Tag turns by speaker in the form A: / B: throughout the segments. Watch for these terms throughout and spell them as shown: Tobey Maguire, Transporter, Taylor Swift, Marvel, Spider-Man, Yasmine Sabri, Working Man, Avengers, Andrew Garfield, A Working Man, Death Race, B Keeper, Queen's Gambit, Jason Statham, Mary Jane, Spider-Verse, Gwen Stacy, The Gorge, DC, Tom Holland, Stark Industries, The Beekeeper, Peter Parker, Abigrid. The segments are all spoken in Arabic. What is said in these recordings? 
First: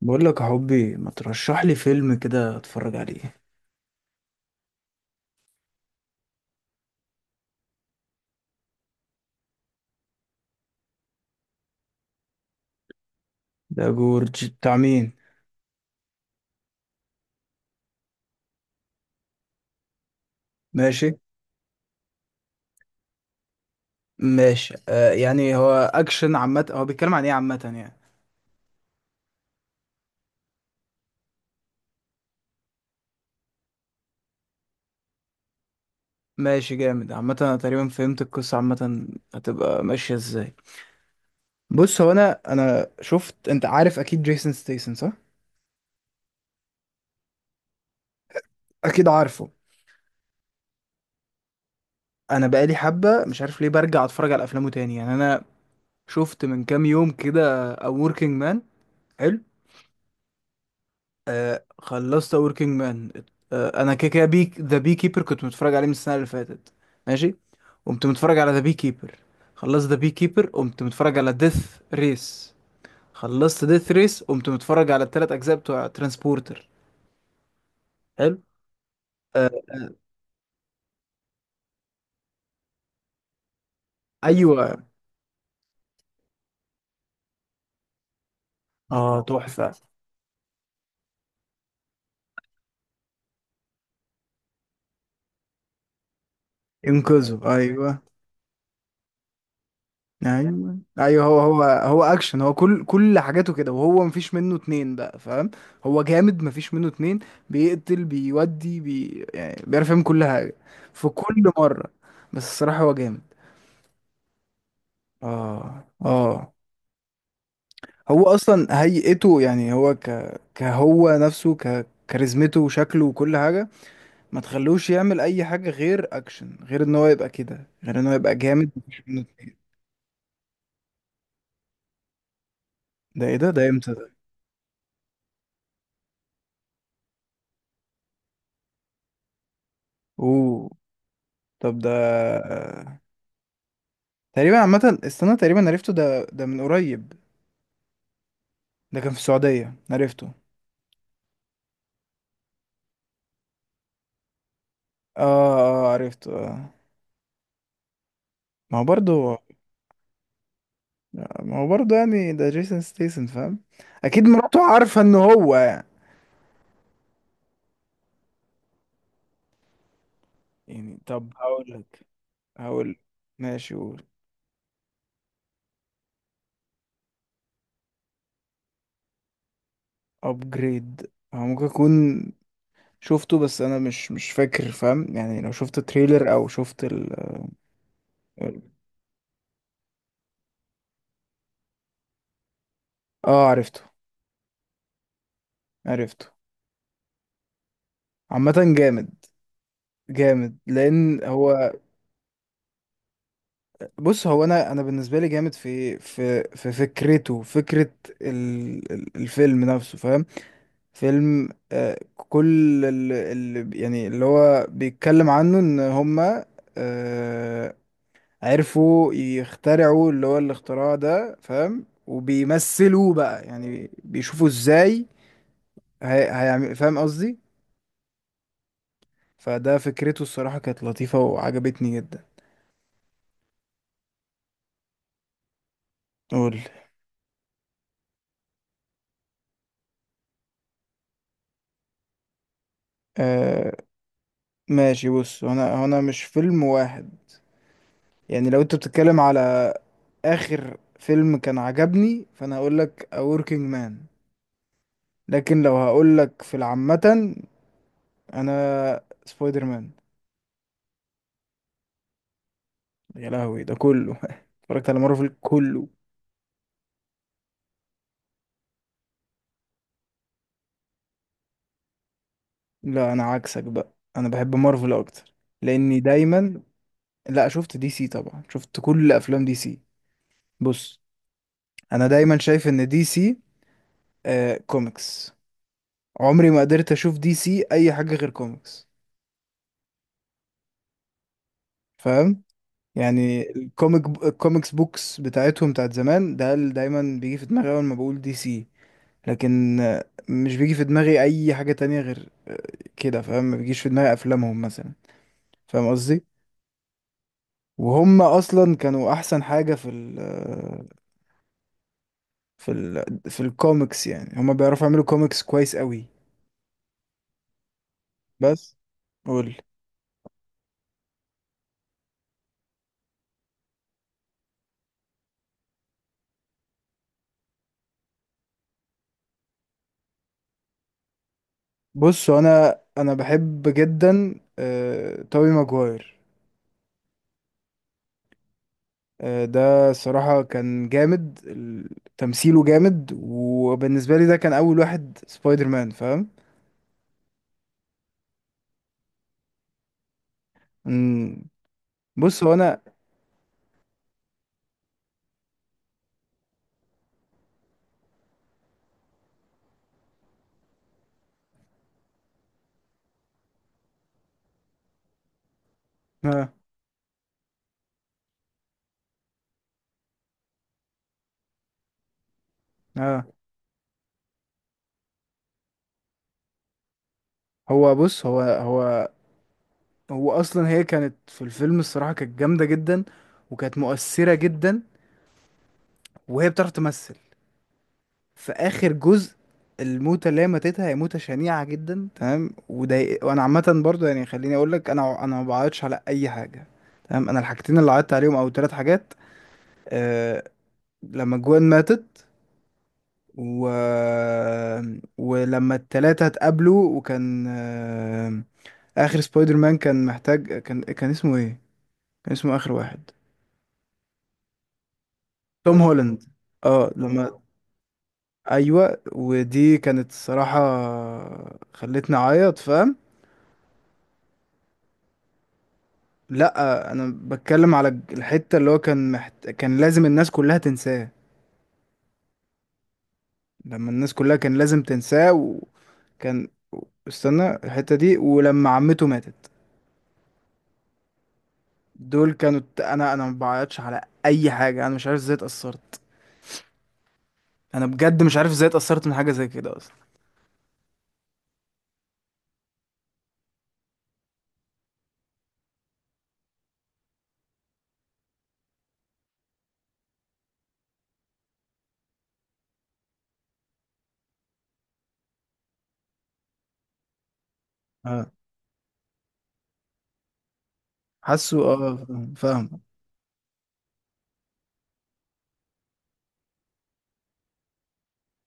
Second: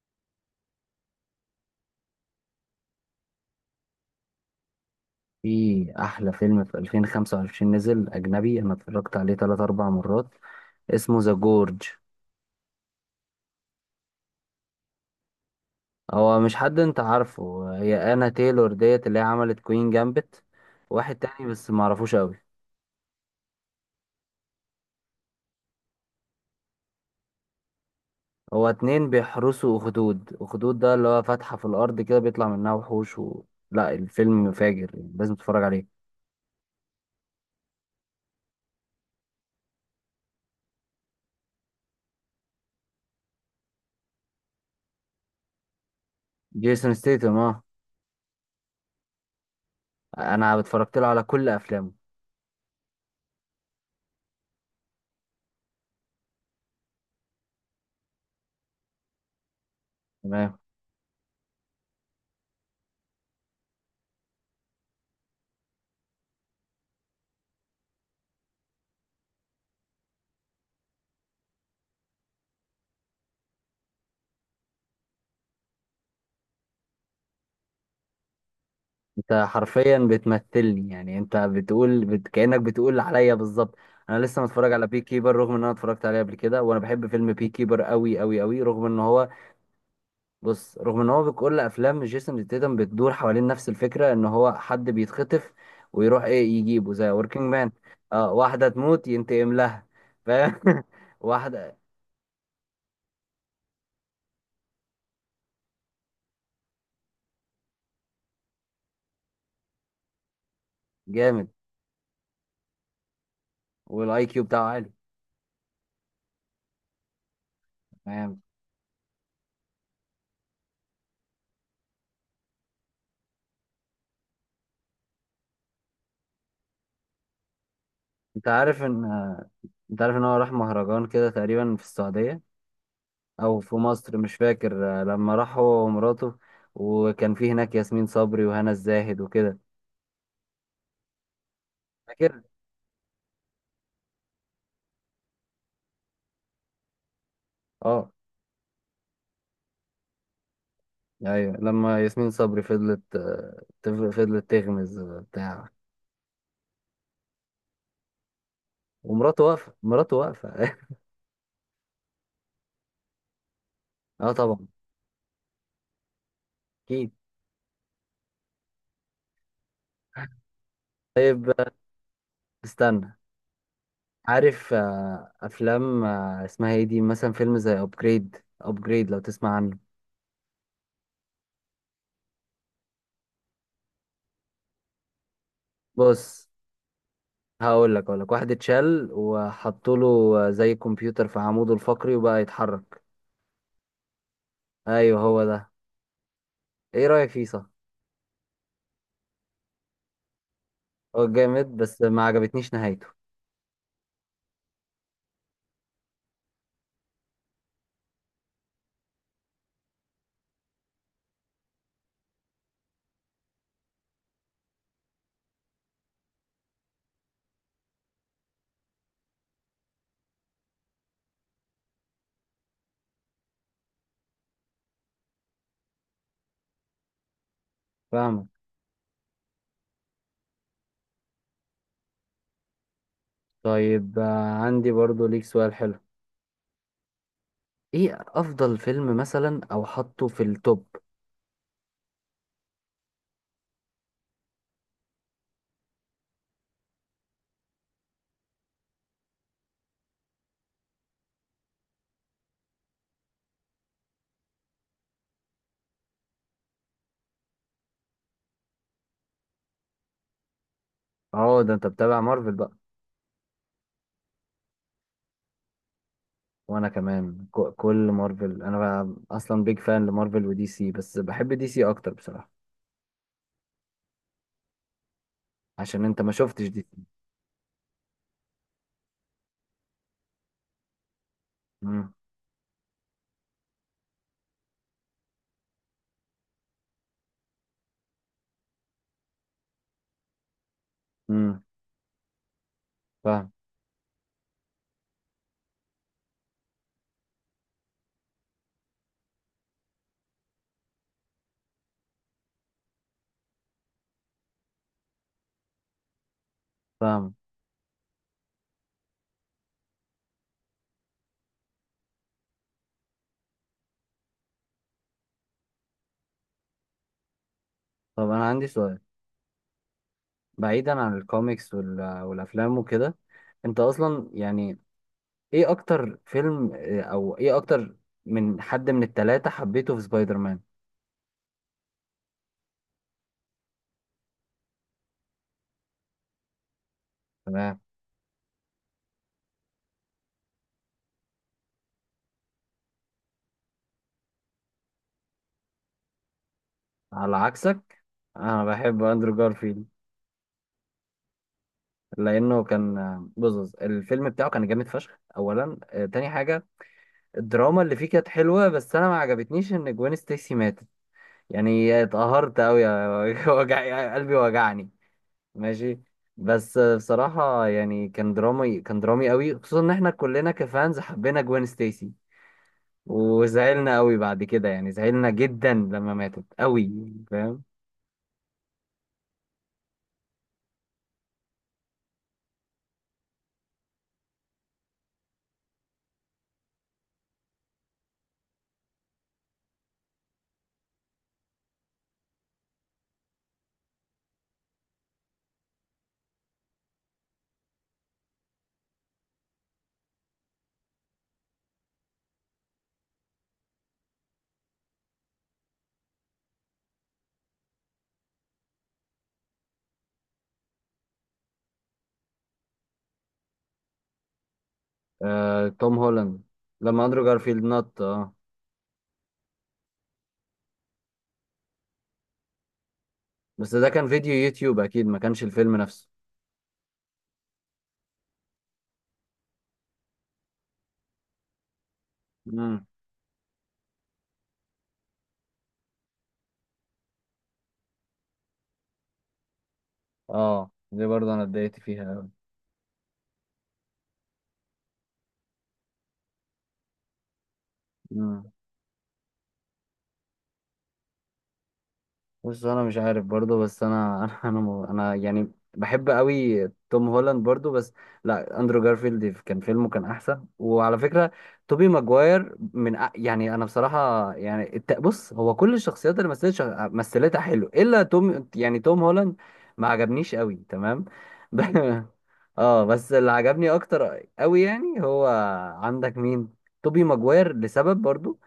A: بقول لك يا حبي، ما ترشح لي فيلم كده اتفرج عليه.
B: في احلى فيلم في 2025 نزل اجنبي، انا اتفرجت عليه 3 4 مرات. اسمه ذا جورج.
A: ده جورج بتاع مين؟
B: هو مش حد انت عارفه، هي انا تايلور ديت اللي هي عملت كوين جامبت.
A: ماشي
B: واحد تاني بس ما اعرفوش قوي.
A: ماشي. يعني هو اكشن عامه، هو بيتكلم عن ايه عامه يعني؟
B: هو اتنين بيحرسوا اخدود ده اللي هو فتحة في الارض كده بيطلع منها وحوش و... لا، الفيلم فاجر. لازم تتفرج عليه.
A: ماشي جامد عامه، انا تقريبا فهمت القصه عامه. هتبقى ماشيه ازاي؟ بص، هو انا شفت، انت عارف اكيد جيسون ستيسن صح؟
B: جيسون ستيتم اه،
A: اكيد عارفه.
B: انا اتفرجت له على كل افلامه.
A: انا بقالي حبه مش عارف ليه برجع اتفرج على افلامه تاني، يعني انا شفت من كام يوم كده A Working Man. حلو.
B: تمام.
A: آه، خلصت وركينج مان. آه، انا كده كده بيك ذا بي كيبر، كنت متفرج عليه من السنه اللي فاتت. ماشي. قمت متفرج على ذا بي كيبر. خلصت ذا بي كيبر، قمت متفرج على ديث ريس. خلصت ديث ريس، قمت متفرج على الثلاث اجزاء بتوع ترانسبورتر. حلو.
B: انت
A: آه
B: حرفيا بتمثلني، يعني انت كأنك بتقول عليا بالظبط. انا لسه متفرج
A: ايوه.
B: على بي كيبر رغم ان انا اتفرجت عليه قبل كده، وانا بحب فيلم بي كيبر قوي قوي قوي رغم ان
A: اه
B: هو...
A: تحفه.
B: بص، رغم ان هو كل افلام جيسون ستيتم بتدور حوالين نفس الفكره، ان هو حد بيتخطف ويروح ايه يجيبه زي
A: انقذه،
B: وركينج مان.
A: ايوه
B: اه، واحده تموت ينتقم لها. فاهم.
A: ايوه ايوه، هو هو
B: واحده.
A: هو اكشن، هو كل حاجاته كده، وهو مفيش منه اتنين بقى، فاهم؟ هو جامد مفيش منه اتنين. بيقتل بيودي بي، يعني بيعرف يعمل كل حاجه في كل
B: جامد.
A: مره. بس الصراحه هو جامد.
B: والاي كيو بتاعه عالي.
A: اه اه. هو
B: فاهم.
A: اصلا هيئته، يعني هو كهو نفسه، كاريزمته وشكله وكل حاجه. ما تخلوش يعمل اي حاجه غير اكشن، غير ان هو يبقى كده، غير ان هو يبقى
B: انت
A: جامد
B: عارف
A: مفيش
B: ان
A: منه اتنين.
B: انت عارف ان هو راح مهرجان كده تقريبا في السعوديه
A: ده ايه ده؟
B: او
A: ده
B: في
A: امتى ده؟
B: مصر، مش فاكر. لما راح هو ومراته، وكان في هناك ياسمين صبري وهنا الزاهد وكده.
A: اوه. طب، ده
B: فاكر.
A: تقريبا عامة، استنى، تقريبا عرفته ده، ده من قريب.
B: اه،
A: ده كان في السعودية عرفته.
B: ايوه لما ياسمين صبري فضلت، فضلت تغمز
A: اه
B: بتاع.
A: اه. آه، عرفته اه. ما هو برضه.
B: ومراته واقفه، مراته واقفه.
A: ما هو برضه، يعني ده جيسون ستيسن فاهم. اكيد
B: اه
A: مراته
B: طبعا.
A: عارفة ان هو.
B: اكيد.
A: يعني طب
B: طيب،
A: هقولك. هقول.
B: استنى.
A: ماشي قول.
B: عارف افلام اسمها ايه دي مثلا؟ فيلم زي ابجريد. ابجريد لو تسمع عنه.
A: ابجريد، هو ممكن اكون شفته، بس انا مش فاكر، فاهم؟ يعني لو شفت تريلر او
B: بص،
A: شفت
B: هقول لك، اقول لك، واحد
A: ال-
B: اتشال وحطوا له زي كمبيوتر في عموده الفقري وبقى يتحرك.
A: اه، عرفته.
B: ايوه، هو ده.
A: عرفته
B: ايه رأيك فيه؟ صح.
A: عامة. جامد. جامد لان
B: هو
A: هو.
B: جامد بس ما عجبتنيش نهايته.
A: بص، هو انا بالنسبه لي جامد في فكرته، فكره الفيلم نفسه، فاهم؟ فيلم كل اللي يعني اللي هو بيتكلم عنه ان هما آه عرفوا يخترعوا اللي هو الاختراع ده، فاهم؟ وبيمثلوه بقى، يعني بيشوفوا ازاي هيعمل، فاهم قصدي؟
B: فاهمك.
A: فده فكرته الصراحه كانت لطيفه وعجبتني جدا.
B: طيب عندي برضو ليك سؤال حلو.
A: قول.
B: ايه افضل فيلم مثلا، او حطه في التوب؟
A: آه، ماشي. بص، هنا مش فيلم واحد. يعني لو انت بتتكلم على اخر فيلم كان عجبني، فانا هقول لك A Working Man. لكن لو هقول لك في العامة، انا سبايدر مان.
B: اه، ده انت بتابع مارفل بقى.
A: يا لهوي ده كله اتفرجت على مارفل كله.
B: وانا كمان، كل مارفل، انا اصلا بيج فان لمارفل ودي سي، بس بحب دي سي اكتر بصراحة.
A: لا، انا عكسك بقى، انا بحب مارفل اكتر لاني
B: عشان انت ما
A: دايما.
B: شفتش دي سي.
A: لا، شفت دي سي طبعا، شفت كل افلام دي سي. بص، انا
B: امم.
A: دايما شايف ان دي سي كوميكس. عمري ما قدرت اشوف دي سي اي حاجة غير كوميكس،
B: امم.
A: فاهم؟ يعني
B: فاهم.
A: الكوميكس بوكس بتاعتهم بتاعت زمان، ده اللي دايما بيجي في دماغي اول ما بقول دي سي. لكن مش بيجي في دماغي اي حاجة تانية غير كده، فاهم؟ ما بيجيش في دماغي افلامهم مثلا، فاهم قصدي؟
B: فاهم.
A: وهم اصلا كانوا احسن حاجة في ال آه، في ال في الكوميكس، يعني هم بيعرفوا يعملوا كوميكس كويس قوي.
B: طب انا عندي
A: بس
B: سؤال.
A: قول.
B: بعيدا عن الكوميكس والافلام وكده، انت اصلا يعني ايه اكتر فيلم او ايه اكتر، من حد من التلاتة حبيته في سبايدر مان؟
A: بص، انا بحب جدا توبي ماجواير.
B: تمام.
A: ده الصراحة كان جامد تمثيله جامد، وبالنسبة لي ده كان أول واحد سبايدر مان، فاهم؟
B: على عكسك، انا بحب اندرو جارفيلد.
A: مم. بص هو
B: لانه
A: أنا.
B: كان بص، الفيلم بتاعه كان جامد فشخ اولا. تاني حاجة، الدراما اللي فيه كانت حلوة، بس انا ما عجبتنيش ان جوين ستيسي ماتت. يعني اتقهرت قوي. وجع قلبي، وجعني. ماشي.
A: آه.
B: بس بصراحة يعني كان درامي، كان درامي قوي، خصوصا ان احنا كلنا كفانز حبينا جوين ستيسي.
A: آه.
B: وزعلنا قوي بعد كده، يعني زعلنا جدا لما ماتت قوي. فاهم.
A: هو، بص، هو أصلا، هي كانت في الفيلم الصراحة كانت جامدة جدا، وكانت مؤثرة جدا، وهي بتعرف تمثل في آخر جزء. الموتة اللي هي ماتتها هي موتة شنيعة جدا، تمام، وده. وأنا عامة برضو يعني خليني أقول لك، أنا ما بعيطش على أي حاجة. تمام، أنا الحاجتين اللي عيطت عليهم أو ثلاث حاجات، آه، لما جوان ماتت، و... ولما التلاتة اتقابلوا، وكان آخر سبايدر مان كان محتاج، كان اسمه ايه؟ كان اسمه آخر واحد.
B: آه
A: توم
B: توم
A: هولاند
B: هولاند. لما اندرو
A: لما
B: جارفيلد نط اه.
A: ايوه، ودي كانت الصراحة خلتني اعيط، فاهم؟
B: بس ده كان فيديو يوتيوب، اكيد ما كانش الفيلم نفسه.
A: لا، انا بتكلم على الحتة اللي هو كان لازم الناس كلها تنساه.
B: امم.
A: لما الناس كلها كان لازم تنساه، وكان. استنى الحتة دي، ولما عمته ماتت.
B: اه، دي برضه انا اتضايقت فيها
A: دول كانوا انا ما بعيطش على اي حاجه. انا مش عارف ازاي اتاثرت. انا بجد مش
B: قوي.
A: عارف ازاي اتاثرت من حاجه زي كده اصلا.
B: بص انا مش عارف برضو، بس انا أنا يعني بحب قوي توم هولاند برضو، بس لا، اندرو جارفيلد كان فيلمه كان احسن. وعلى فكره توبي ماجواير يعني انا بصراحه يعني بص، هو كل الشخصيات اللي مثلت مثلتها حلو، الا
A: اه
B: توم، يعني توم هولاند ما عجبنيش قوي. تمام.
A: حاسه
B: ب-
A: فاهم فاهم.
B: اه، بس اللي عجبني اكتر قوي يعني هو، عندك مين؟ توبي ماجواير لسبب برضو.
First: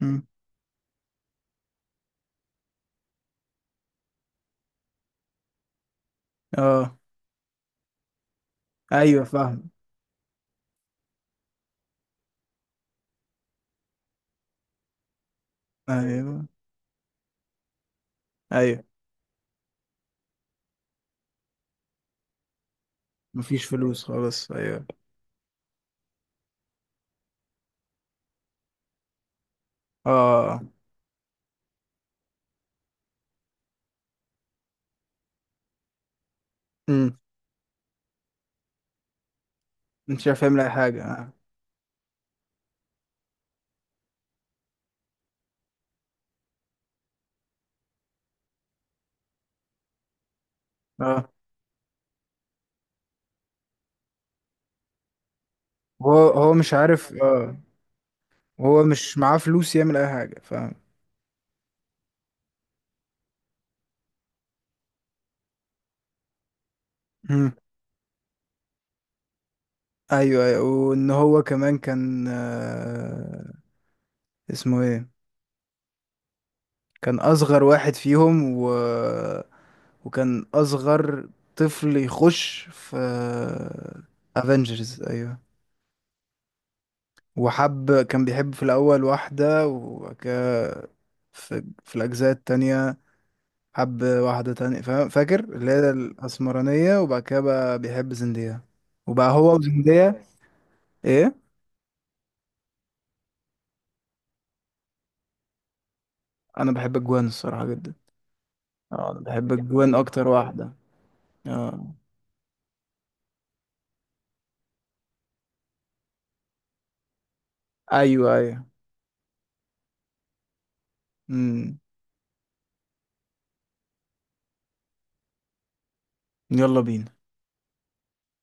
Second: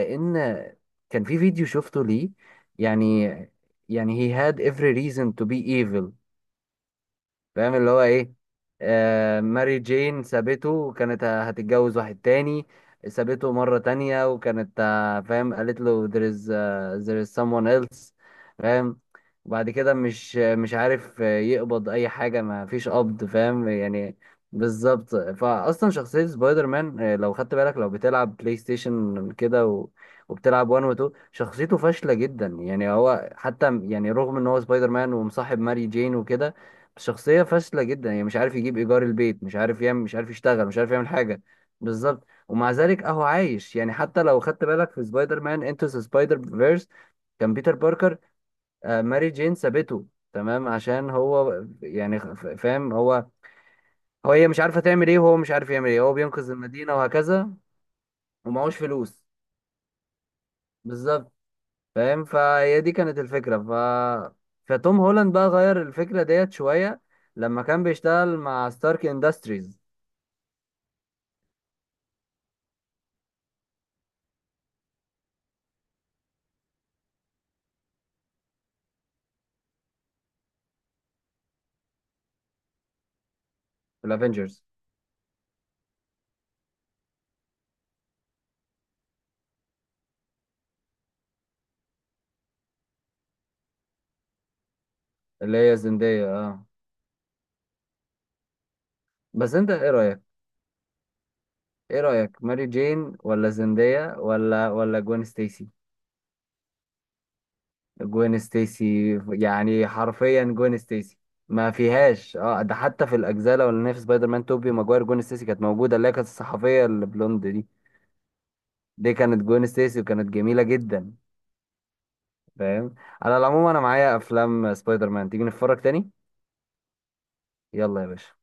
A: مم.
B: كان في فيديو شفته ليه، يعني، يعني he had every reason to be evil.
A: اه،
B: فاهم اللي هو ايه؟
A: ايوه،
B: آه،
A: فاهم،
B: ماري جين سابته، وكانت هتتجوز واحد تاني. سابته مرة تانية، وكانت فاهم، قالت له there
A: ايوه
B: is there is someone else.
A: ايوه،
B: فاهم. وبعد كده مش عارف يقبض اي حاجة، ما فيش قبض،
A: مفيش
B: فاهم
A: فلوس
B: يعني.
A: خلاص، ايوه.
B: بالظبط. فاصلا شخصية سبايدر مان، لو خدت بالك، لو بتلعب بلاي ستيشن كده و...
A: اه.
B: وبتلعب 1 و 2، شخصيته فاشلة جدا. يعني هو حتى يعني رغم ان هو سبايدر مان ومصاحب ماري جين وكده،
A: امم
B: شخصية فاشلة جدا. يعني مش عارف يجيب إيجار البيت، مش عارف يعمل، مش
A: انت مش
B: عارف
A: عارف يعمل
B: يشتغل،
A: اي
B: مش عارف
A: حاجه،
B: يعمل
A: اه
B: حاجة. بالظبط. ومع ذلك أهو عايش. يعني حتى لو خدت بالك في سبايدر مان انتو سبايدر فيرس، كان بيتر باركر، ماري جين سابته. تمام. عشان
A: اه.
B: هو يعني فاهم. هو هي مش عارفة تعمل إيه، وهو مش عارف يعمل إيه،
A: هو
B: هو بينقذ
A: هو مش
B: المدينة
A: عارف
B: وهكذا.
A: اه.
B: ومعهوش
A: هو مش
B: فلوس.
A: معاه فلوس يعمل اي حاجه، فاهم.
B: بالظبط. فاهم. فهي دي كانت الفكرة. فتوم هولاند بقى غير الفكرة ديت شوية
A: مم.
B: لما كان بيشتغل مع ستارك اندستريز.
A: ايوه ايوه، وان هو كمان كان اسمه ايه، كان اصغر واحد فيهم، وكان اصغر طفل يخش في
B: الافنجرز.
A: افنجرز، ايوه. وحب كان بيحب في الاول واحدة، في الاجزاء التانية حب واحدة تانية، فاكر
B: اللي
A: اللي
B: هي
A: هي
B: زندية اه.
A: الاسمرانية، وبعد كده بقى بيحب زندية، وبقى
B: بس
A: هو
B: انت ايه رأيك؟
A: وزندية. ايه،
B: ايه رأيك، ماري جين ولا زندية ولا جوين ستيسي؟
A: انا بحب الجوان الصراحة جدا.
B: جوين ستيسي.
A: اه، انا بحب
B: يعني
A: الجوان اكتر
B: حرفيا
A: واحدة.
B: جوين ستيسي. ما
A: اه
B: فيهاش اه، ده حتى في الاجزاء الاولانيه في سبايدر مان توبي ماجواير جوين ستيسي كانت موجوده، اللي هي كانت الصحفيه البلوند دي.
A: ايوه ايوه.
B: دي كانت جوين ستيسي، وكانت جميله جدا.
A: امم.
B: فاهم. على العموم انا معايا افلام سبايدر مان، تيجي نتفرج تاني.
A: يلا بينا.
B: يلا يا باشا.